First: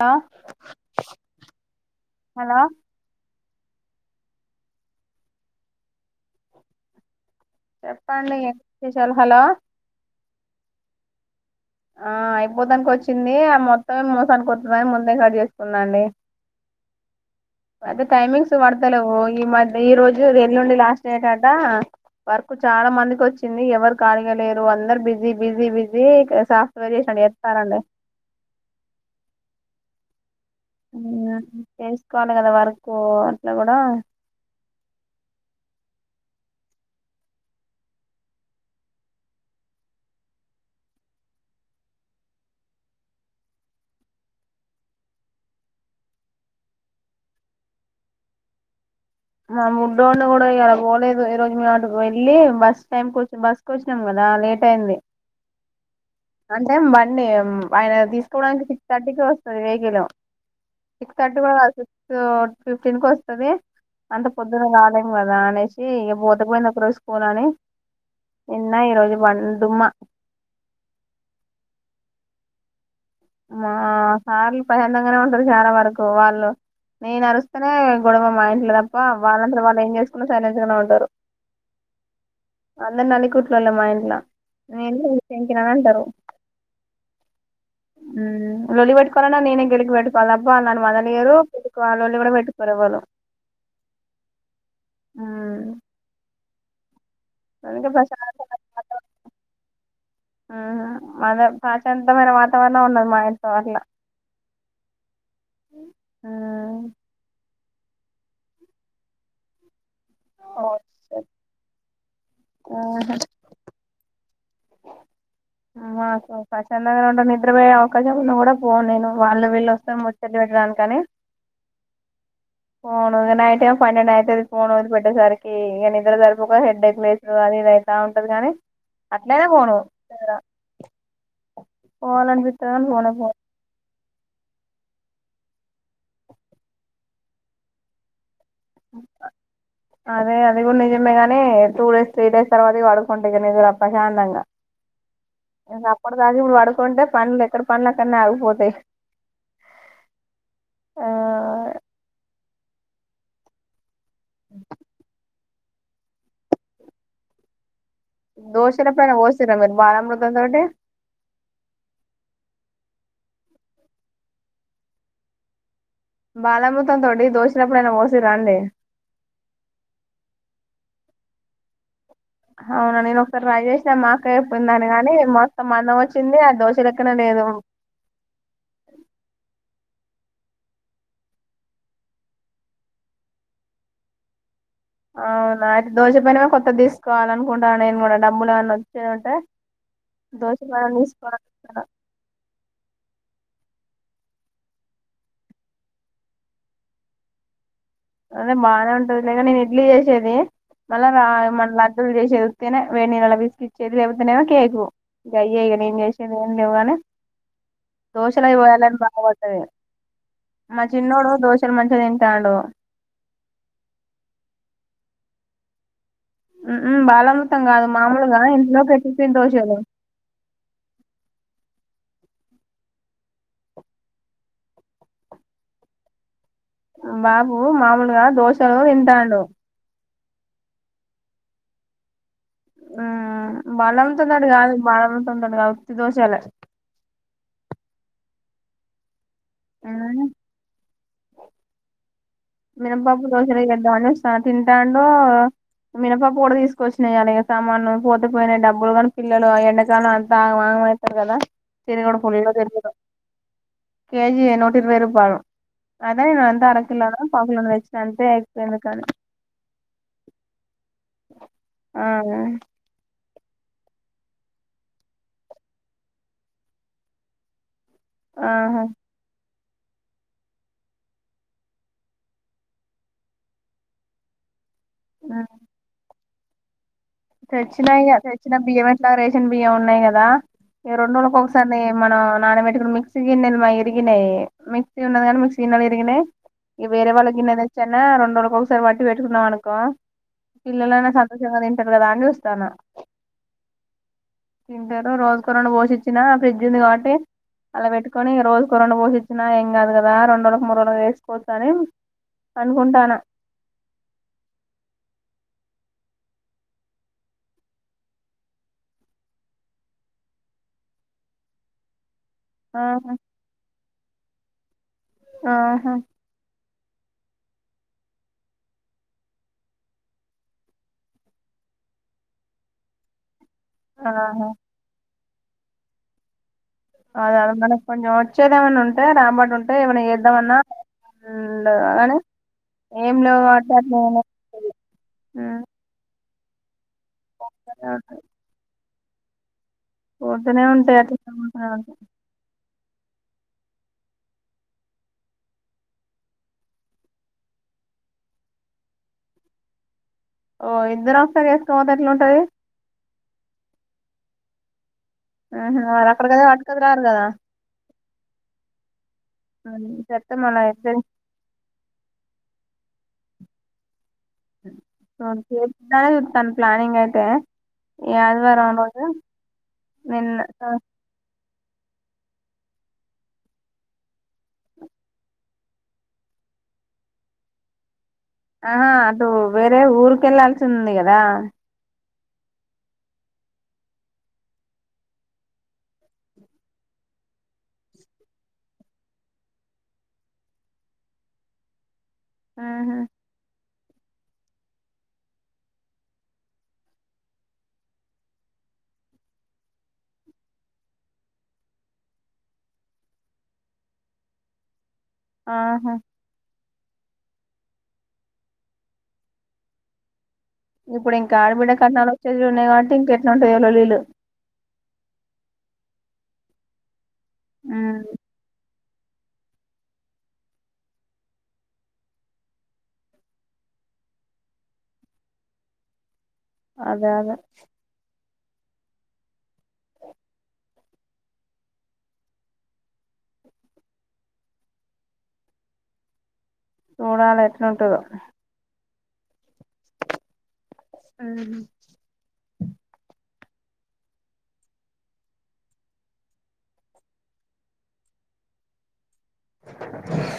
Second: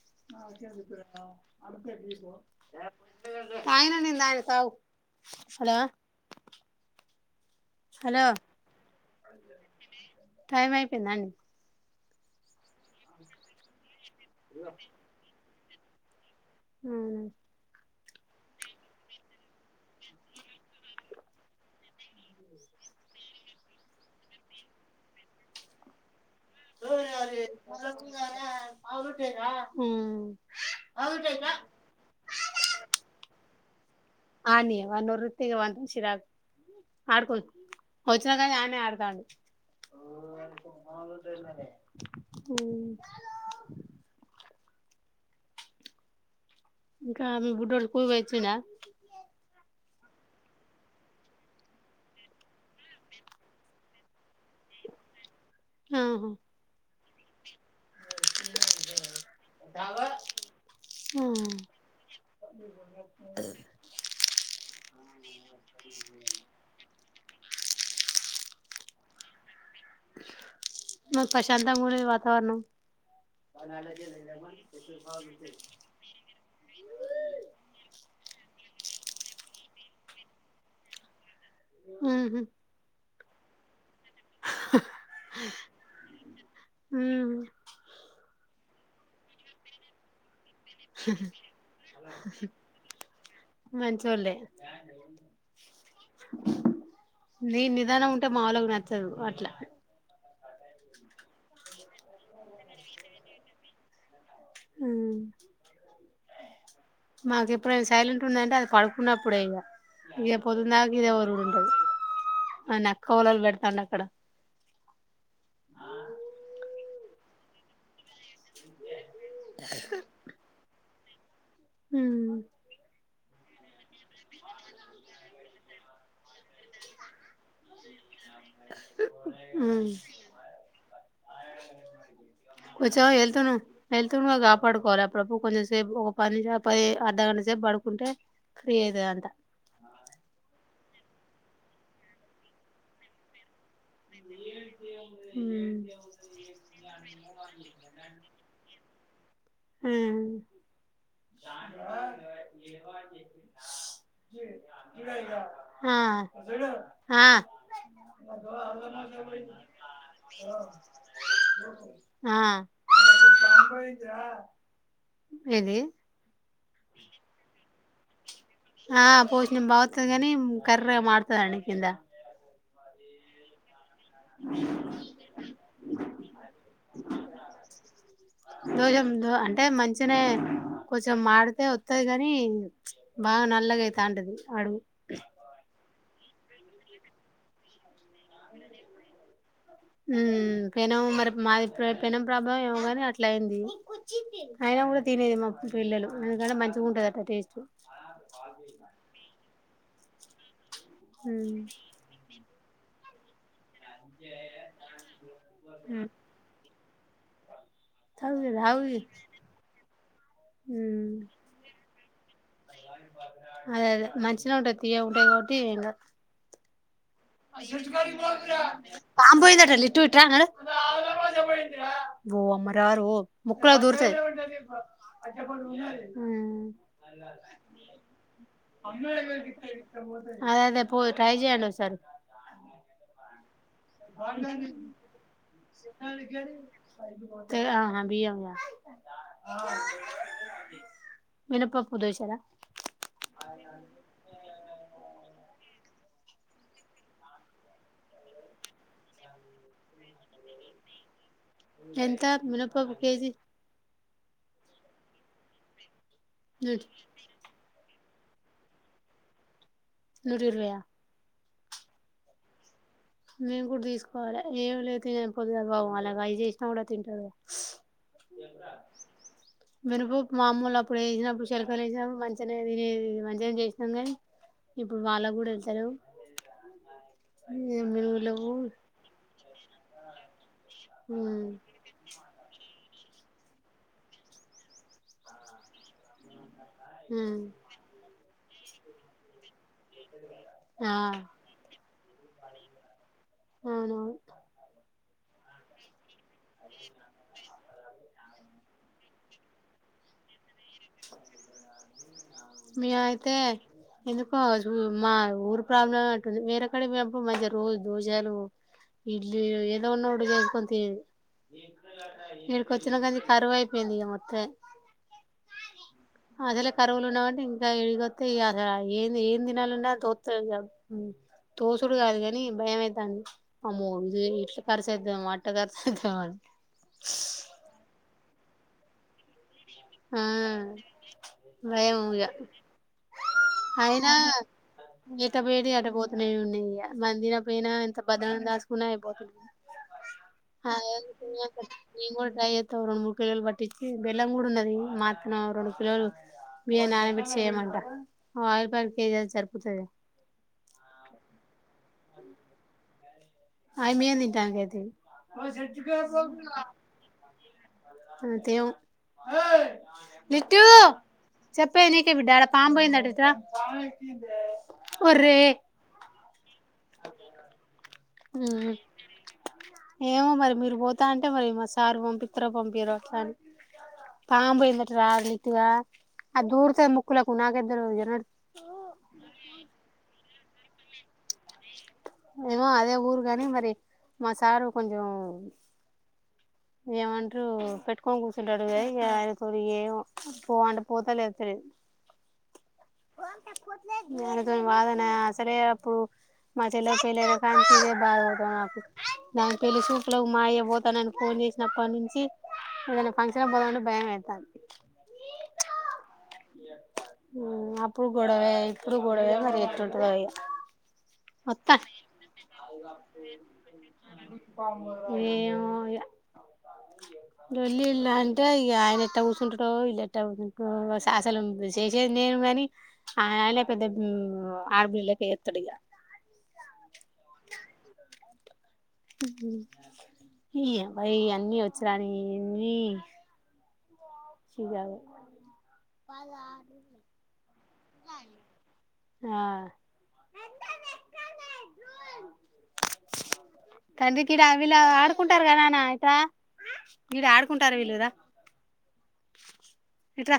Hello hello సాయిన నిందాన సగు హలో హలో చెప్పండి విశేషాలు హలో టైం అయిపోయిందండి ఆ అయిపోదానికి వచ్చింది ఆ మొత్తం స మసాను కొతున్నా మన గడిస్తుంది ఉందండి హ్మ్ అయితే టైమింగ్స్ పడతలేవు ఈ మధ్య ఈ రోజు రల్లుండి లాస్ట్ డేట్ట వర్క్ చాలా మందికి వచ్చింది ఎవరు ఖళగా లేరు అందరు బిజీ బిజీ బిజీ సాఫ్ట్వేర్ చేసినట్టు చేస్తారండి హ్మ్ తెసుకోవాలి కదా వర్కు అట్లా కూడా ఆనియ వన్నూర్ వృతిగా వంద శిరాక్ ఆడుక వచ్చినక ఆని ఆడతాండి ఇంకా మి బుడొడు స్కూల్ పొయి వచ్చిండ మా ముడ్డో ఉండ కూడా అలా పోలేదు ఈ రోజు మ అటుకు వెళ్ళి బస్ టైంకి వచ్చ బస్సుకు వచ్చినాం కదా లేట్ అయింది ఆహా అంటే మ ఎం ఆయన తీసుకోవడానికి సిక్స్ థర్టీకి వస్తుంది వెహికల్ సిక్స్ థర్టీ కూడా సిక్స్ ఫిఫ్టీన్ కు వస్తుంది అంటే పొద్దున్న రాలెం కాద అనేేసి ఇక బోతకుపోయింద పోనని నిన్న ఈరోజు వం మ ప్రశాంత మర వా వర్నం మా సార్లు ప్రసందంగానే ఉంటారు చాలా వరకు వాళ్ళు నేను అరుస్తేనే గొడవ మా ఇంట్లో తప్ప ఆ వాళ్ళంతా వాళ్ళు ఏం చేసుకున్నా సైలెంట్గానే ఉంటారు హు హ్మ్ ట్లుల మ ల [unintelligible] వింటరు ఉమ్ ఉమ్ వెట్టుకోల నేనే గెలికి వెట్టకో కాల బాగుని మదని గరు పెళ వాళ్ళ వాళ్ళు కూడా పెట్టుకుర ఎవ్వలు మంచోళ్ళే ఉమ్ నీ అందుకే నిదానం ప్రశాంతమైన ఉంటే మాలుకి నచ్చదు అట్లా హు హ్మ్ మాద ప్రాశాంతమైన వాతావరణం ఉన్నది మా ఇడ్తో వల్ల హ్మ్ హ్మ్ మాకు ఎప్పుడైనా సైలెంట్ ఉందంటే అది పడుకున్నప్పుడె ఇంగ ఇద ఓ పొద్దుందాక ఇదే ఒరుడు ఉంటది నెక్క లలు పెడతాం అక్కడ మా చందంగా న నద్ర బ ఒక్క చెప్పున కూడా పోను నేను వాళ్ళ వీళ్ళు వస్తే ముచ్చలి పెట్టడానికి కాని హ్మ్ ఫోన్ నైట్ పంనెండు అయితాది ఫోన్ వది పెట్టేసరికి ఇక నిద్ర తరుపు హెడ్డేక్ ప్లేసు అది ఇదై కానీ అట్లయినా ఫోను హ్మ్. పోవాలనిపిస్తారుని ఫోన్ వెళ్తుండగా కాపాడుకోవాలి అప్పుడప్పుడు కొంచెం సేపు ఒక పది పది అర్ధగంట సేపు పడుకుంటే ఫ్రీ అయితదంట. అదే అది గుడ్ నిజ మే గానీ టూ డేస్, త్రీ డేస్ తర్వాత పడుకుంట ఇగ నిదరప్ ప్రశాంతంగా హ్మ్. ఇంకా అప్పుడు తాగి ఇప్పుడు పడుకుంటే పన్ ఎక్కడ పన్ల్ అక్కనే ఆగిపోతయి. హ్ ఆ జ ఇదయ ఆ ఆ దోశల పైన పోసిర్రా మీరు బాలామృతం తోటి ఆ దస తభ ఇయితే ఏంది. బాలమృతం తోటి దోషలెప్పుడైనా పోసిం ఆ పోషినం బాగొత్తది గనీమ్ కర్రెగ మడ్తదండి కిింద అవునా నేన్ ఒకసార్ ట్రై చేస్ న మా అక్క చెప్పిందని గని మొత్తం మందం వచ్చింది ఆ దోశ లెక్కనే లేదు. చనే కొంచం మాడితే వస్తది గని బాగా నల్లగైతాంటది అడుగు అవునా దోశ పెనమే కొత్తద్ తీస్కోవాల్ అనుకుంటానా నేను గుడ డబ్బులు ఏమన్న వచ్చేదుంటే మ్ పెనం మరి మాది పె పెనం ప్రాబ్ మో ఏమో గని అట్ల అయింది. అయినా గుడా తినేది మా పిల్లలు ఎందుకంటే మంచిగుంటదట టేస్ట్ అదే బానే ఉంటదిలే గని నేన్ ఇడ్లీ చేసేది మళ్ళ రా మళ్ళ ఉమ్ లడ్డులు చేసేవ్ గనే వెేడి నీళ్ళల్ల పిసికిస్తే చేది లేకపోతేనేమో కేకు ఇగ అయ్యే ఇగ నేన్ చేసేద్ ఏం లేవు గని దోశలై తాగు తాగు పోయాలని బాగుపడది మా ఉమ్ చిన్నోడు దోశలు మంచిగా తింటాండు. అదే అదే మంచిగనే ఉంటది తీయగుంటది కాబట్టి ఏం కాద్ బాలమృతం కాదు మామూలుగా ఇంట్లో పెట్టిపోయిన పాం పోయిందట దోశలు లిట్టు ఇట్రా నడు ఓ అమ్మరారో ముక్కలా దూర్తయి బాబు మామూల్గా దోశలు తింటాండు. అదే అదే పో ట్రై చేయండి ఒకసారి ఆ కాదు ఉత్తి దోశలే తే ఆహా బియ్యము మినప్పప్పు దోషాల మినపప్పు దోషాలె చేద్దాం అని స్టా తింటాండు. మినపా కూడా తీసుకొచ్చినాయి అలాగే సామానులు పోతపోయినాయి డబ్బులు కాని పిల్లలు ఎండకలు అంతా వాగమ అవుతారు కదా తిరుగుడు ఎంత ఫుల్లు ముినప్ప తిరుగుడు కేజీ కేజీ నూట ఇరవై రూపా అదాేను వంతా నూట అరకులానా వచ్చిన అంటే అయిపోయిందు కాను నూట రూవయ ఆ మేము కూడా తీసుకోవాలి ఏమి లేదు తినకపోతు కా బాబు అలాగ అవి చేసినా కూడా తింటారు ఆహా మినప్పు మామూలు అప్పుడు వేసినప్పుడు సెల్కలు వేసినప్పుడు మంచిగానే మంచిగా చేసినాం కాగానీ ఇప్పుడు వాళ్ళ కూడా వెళ్తాలేవ్ ఆ స యిచ్చిన బి్యంట్లా రేషన్ బియ్యం ఉన్నాయి కదా ఈ రెండుోజుల ఒకసారి మన నాన మెడికుల్ి మిక్సీిన్నల్ మా ఇరిగ్నే మిసీ ఉన్నది కా మిసీ గన్నల్ ఇకినాే ఈ వేరే వాళ్ళ గిన్ననే వచ్చాన్న రెంో ఒకసారి వాట్టి పెట్టుకున్నాంనకు ఆ పిల్లనే సంతోశంగ ారు కదా అని వస్తాను అవునవును ఎద రోుజు బోసి వచ్చిన ఫ్రిడ్జ్ ఉంది కాబట్టి అలా పెట్టుకొని రోజుకు రెండు పోూ ఇచ్చినా ఏం కాదు కదా రెంో మీ అనుకుంటానా అయితే ఎందుకో మా ఊరు ప్రాబ్లం ఉంటుంది వేరేక్కడ మప్పుడు మధ్య రోజు దోజాలు ఇడ్లీ ఏదో ఉన్నప్పుడు చేసు కొంత ఇీడికి ఆహా వచ్చినాకనీ కరువు అయిపోయింది ఇక మొత్తం ఆహా అసలే కరువులు ఉన్నామంటే ఇంకా ఎడిగిొస్తతే అసలు ఏం ఏం తినాలున్నా తో తోసుడు కాదు కాని భయమవుతంది అమో ఆహా ఇష్ట కార సేత మాట పెదథ మరి అద అద మనకు కొంచెం వచ్చేదేమైనా ఉంటే రాబాటు ఉంటే అంటే ఏమ న ఆ ఇద్దామన్నా ఉండ భయం కానీ ఇగ ఏం లే అట్లా అయినా న ఉన్నా మందిర పైన ఎంత భదనం దాసుకున్నా బతు పోతూనే ఉంటాయి అట్లాస తం రెండు మూడు కిలోలు పట్టిచ్చి బెల్లం గూడ ఉన్నది మా అక్క ని ఓ రెండు కిలోలు బియ్యం నానబెట్టి చేయమంట ఓ ఆయిల్ పేకెట్ కేజీ అయితే సరిపోతదిగా ఓ ఇద్దరు వస్తే చేసుకోపోతే ఎట్లుంటది ఆ అమ్మియే తింటా నికయితయి ఆహా వారు అక్కడకద వాటు కద రారు కదా అంతే మో ఉమ్, చెప్తే మళ్ళ నిత్యూ చెప్పేది నీకే బిడ్డా రా పాం పోయింది అటు ఇటు రా [unintelligible] ప్లానింగ్ అయితే ఈఆదివారం రోజు ఏమో నిన్న మరి ఆ మీరు పోతా అంటే మరి మా సారు పంపిత్రొ పంపీరో స పాంబోయిందటరా లిత్గా అది దూర్ తది ముక్కు లకు నాకేం తెలదు నడు ఆహా అటు వేరే ఊర్కేల్లాలి వస్తుంది కదా ఏమో అదే ఊరు కాని మరి మా సారు కొంచెం ఏమంట్రు పెట్టుకొని కూర్చుంటాడు ఆయన తో ని ఏమో పో అంటే పోత లేదంటే లేదు ఆహా దానితోని వాదనే అసలే అప్పుడు మ తెలే తెలేదు కానీ చూసే బాధ అయితాంది నాకు దానికి పెళ్లి చూపులకు మా అయ్య పోతానుని ఫోన్ చేసినప్పటి నుంచి ఏదైనా ఫంక్షన్ పోదామంటే భయం అయితాంది ఆహా మ్మ్ అప్పుడు గొడవే ఇప్పుడు గొడవే మరి ఎట్టుంటదో ఇగ ఇప్పుడు ఇంకా ఆడబిడ్డ మొత్తం కన్నాలు వచ్చే ఉన్నాయి కాబట్టి ఇంకెట్లా ఉంటాయో లొల్లీలు లొల్లిలంటే అయి ఇగ ఆయన ఎట్ట కూసుంటడో ఎట్ట అసలు చేసేది నేను కాని ఆయన పెద్ద ఆడపిల్లొలెక్క చేత్తాడు ఇగ అదే అదే మ్మ్ ఈ అబ్బాయి అన్ని వచ్చి రాని ఇన్ని సుజావు చూడాల ఎట్లుంటదో ఆ మ్మ్ హ్మ్ తండ్రికిడ వీళ్ళ ఆడుకుంటారుకా నాన్న ఇట్రా ఈడ ఆడుకుంటారు వీళ్ళు రా ఇట్రా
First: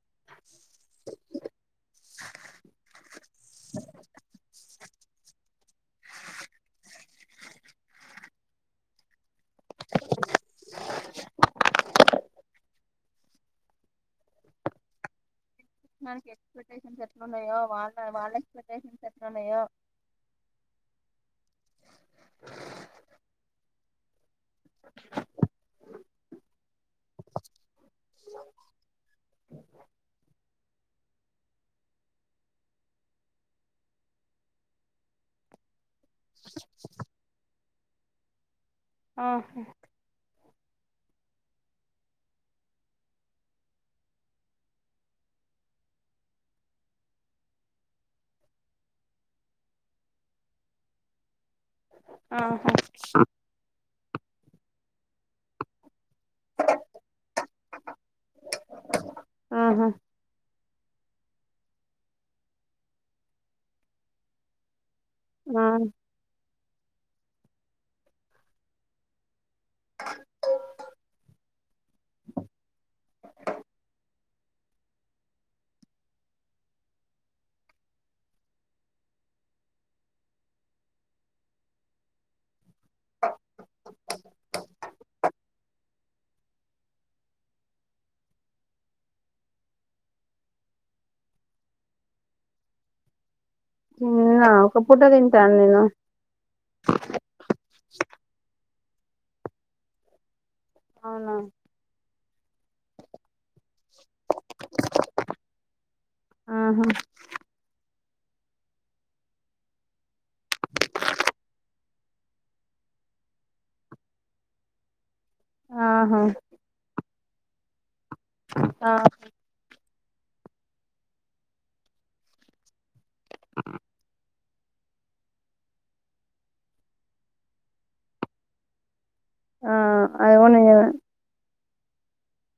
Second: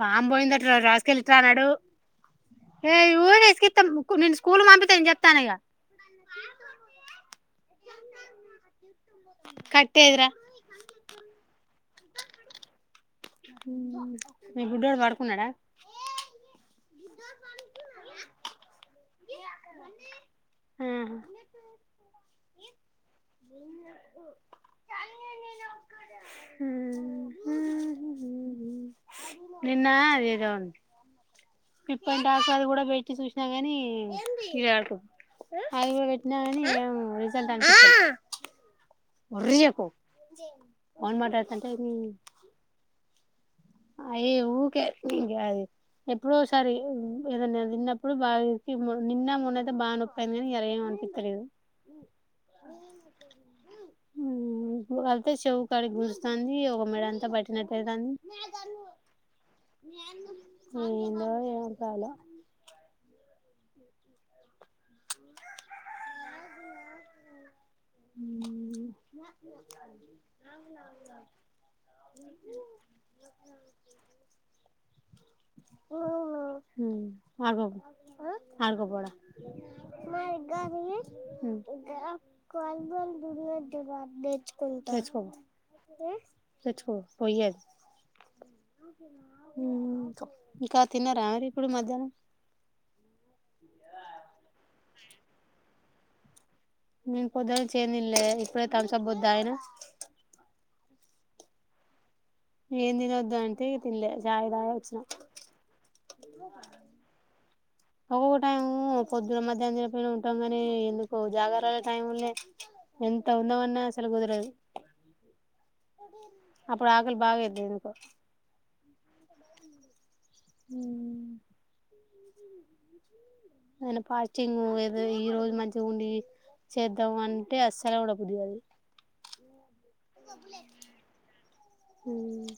పామ్ పోయిందట రా రాస్కెల్ ఇట్రా నడు ఏ ఊక ఇసికిత్తే నిన్ను స్కూల్ మాన్పిత్త నేను చెప్తాను ఇగ కట్టేదిరా మీ బుడ్డోడు పడుకున్నాడా మనీష్కి ఎక్స్పెక్టేషన్స్ ఎట్లున్నాయో వాళ్ళ వాళ్ళ ఎక్స్పెక్టేషన్స్ ఎట్లా ఉన్నాయో మీ [unintelligible] నిన్న అదేదో పిప్పందాకు అది కూడా పెట్టి చూస్న్నా కాని ఇది ఆడ్కో హైవే పెట్టినా కాని ఏవో రిజల్ట్ ఆ... ఆహా మొర్రియ్యకు ఫోన్ మాట్లాడుతుంటే హ్మ్ అయ్యో ఊకే ఇంగా అది ఎప్పుడోసారి ఏదనా దిన్నప్పుడు బాగా ఎక్కి మో నిన్న మొనైతే బాగా నొప్పైయింది గానీ, ఇయాల ఏం అనిపితలేదు. ఆహా వెళ్తే చెవ్ గాడిక్ [unintelligible] తంది ఒక మేడ అంతా బట్టినటైతాంది ఆహా ఏందో ఏం కాలో ఆ హ్మ్ [unintelligible] అవు. మ్మ్ ఆడ్కోబో ఆడ్కోబో ఆడా మ్మ్ తెచ్చుకోపో తెచ్చుకోపో పోయి అది మ్మ్ మ్మ్ ఇంకా తిన్నారా మరి ఇప్పుడు మధ్యాహ్నం ఆ ఒక పూట తింటాన్ నేను నేను పొద్దున్నుంచి ఏం తినలే ఇప్పుడే థమ్సబ్బు దాగిన అవునా ఏం తినొద్దు అంటే తినలే ఛాయ్ దాగ్ వచ్చినా ఆహా ఒక్కొక్క టైం పొద్దున మధ్యాహం తినక్పోయిన ఉంటాం కాని ఎందుకో జాగార్లర టైం నే ఎంత ఉందామన్నా అసలు కుదరదు. ఆహా అప్పుడ్ [unintelligible] ఓక్వేళ బాగాయితే ఎందుకో ఆ హ్మ్ అన్ పాజ్ టింగ్ ఏదో ఈ రోజు మంచిగా ఉండి చేద్దాం అంటే అస్సల కూడా కుదరదు. ఆ అది కూడ నిజమే హ్మ్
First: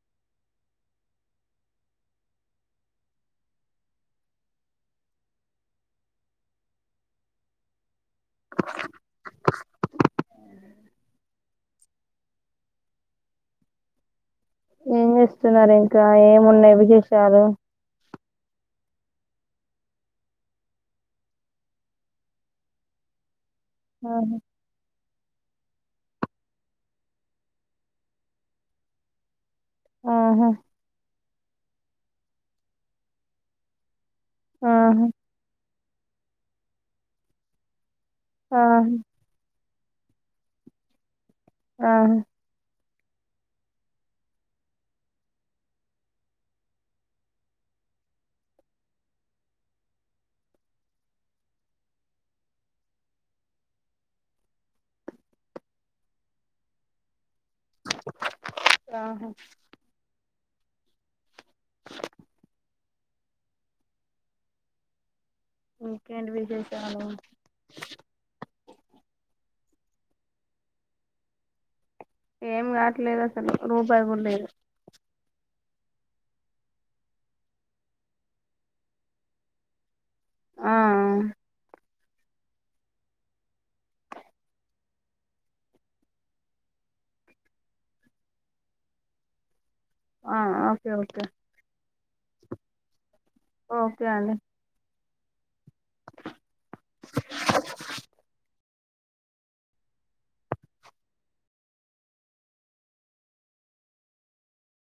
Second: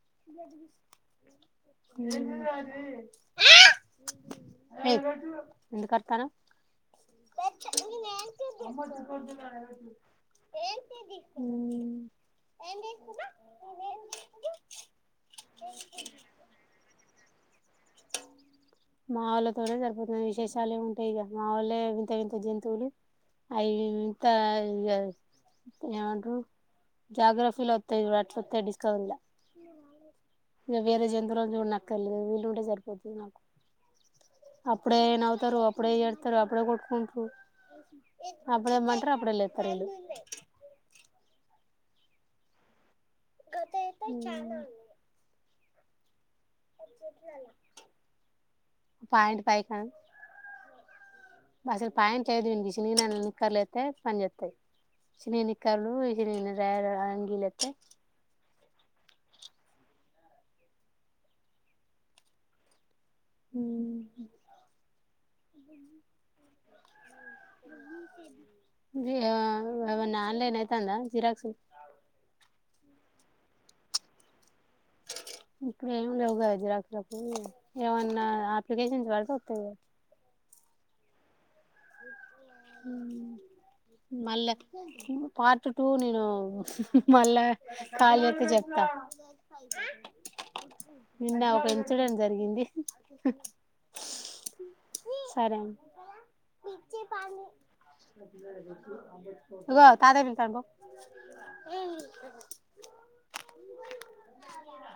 ఎందుకూర్తనవ్. హ్మ్ మ్ ఏం జేస్తున్నారింకా ఏమున్నాయి విశేషాలు. మా వాళ్ళతోనే సరిపోతుంది విశేషాలు ఏముంటాయిగ మా వొళ్ళే వింత వింత జంతువులు. అయ్యేంత. ఆహా ఏు జాగ్రఫిలో వ ఇ వాట్స్ డిస్కవ ఆహా ఇంగ వేరే జంత జున్నక్కర్లేదు వీళ్ళుంటే జరి తంది నాకు అప్పుడే ఆహా నవుతారు అప్పుడే ఏడుత్తరు అప్పుడే కొట్టుకుంటు అప్పుడే ఆహా మాత్రం అప్పుడే లేదు త్తరిల్లు ఆ కతే ఎతేయి చఛానా పాయింట్ పై కా అసలు పాయిట్ చేదుినగ నిక్కరలు అతే పని చేస్తాయి చినిగిన నిక్కరలు రంగీలుస్త ఆహా ఉ ఇంకేంటి విశేస్ ఆ న్ ఆన్లైన్ అయితాందా జిరాక్సు ఏం కాట్లేదు అసలు రూపాయి కూడా లేదు ఇపుడు ఏం లేవు గదా రా ఎవప్లిషన్ వాడతు ఆ మళ్ళా పార్ట్ టూ నేను మళ్ళా ఖాళీ అయితే చెప్తా ఆ ఓకే ఓకే నిన్న పెంచడం జరిగింది ఓకే అండి సరే అండి అగో తాతయ్య పిలుత్తాండు పో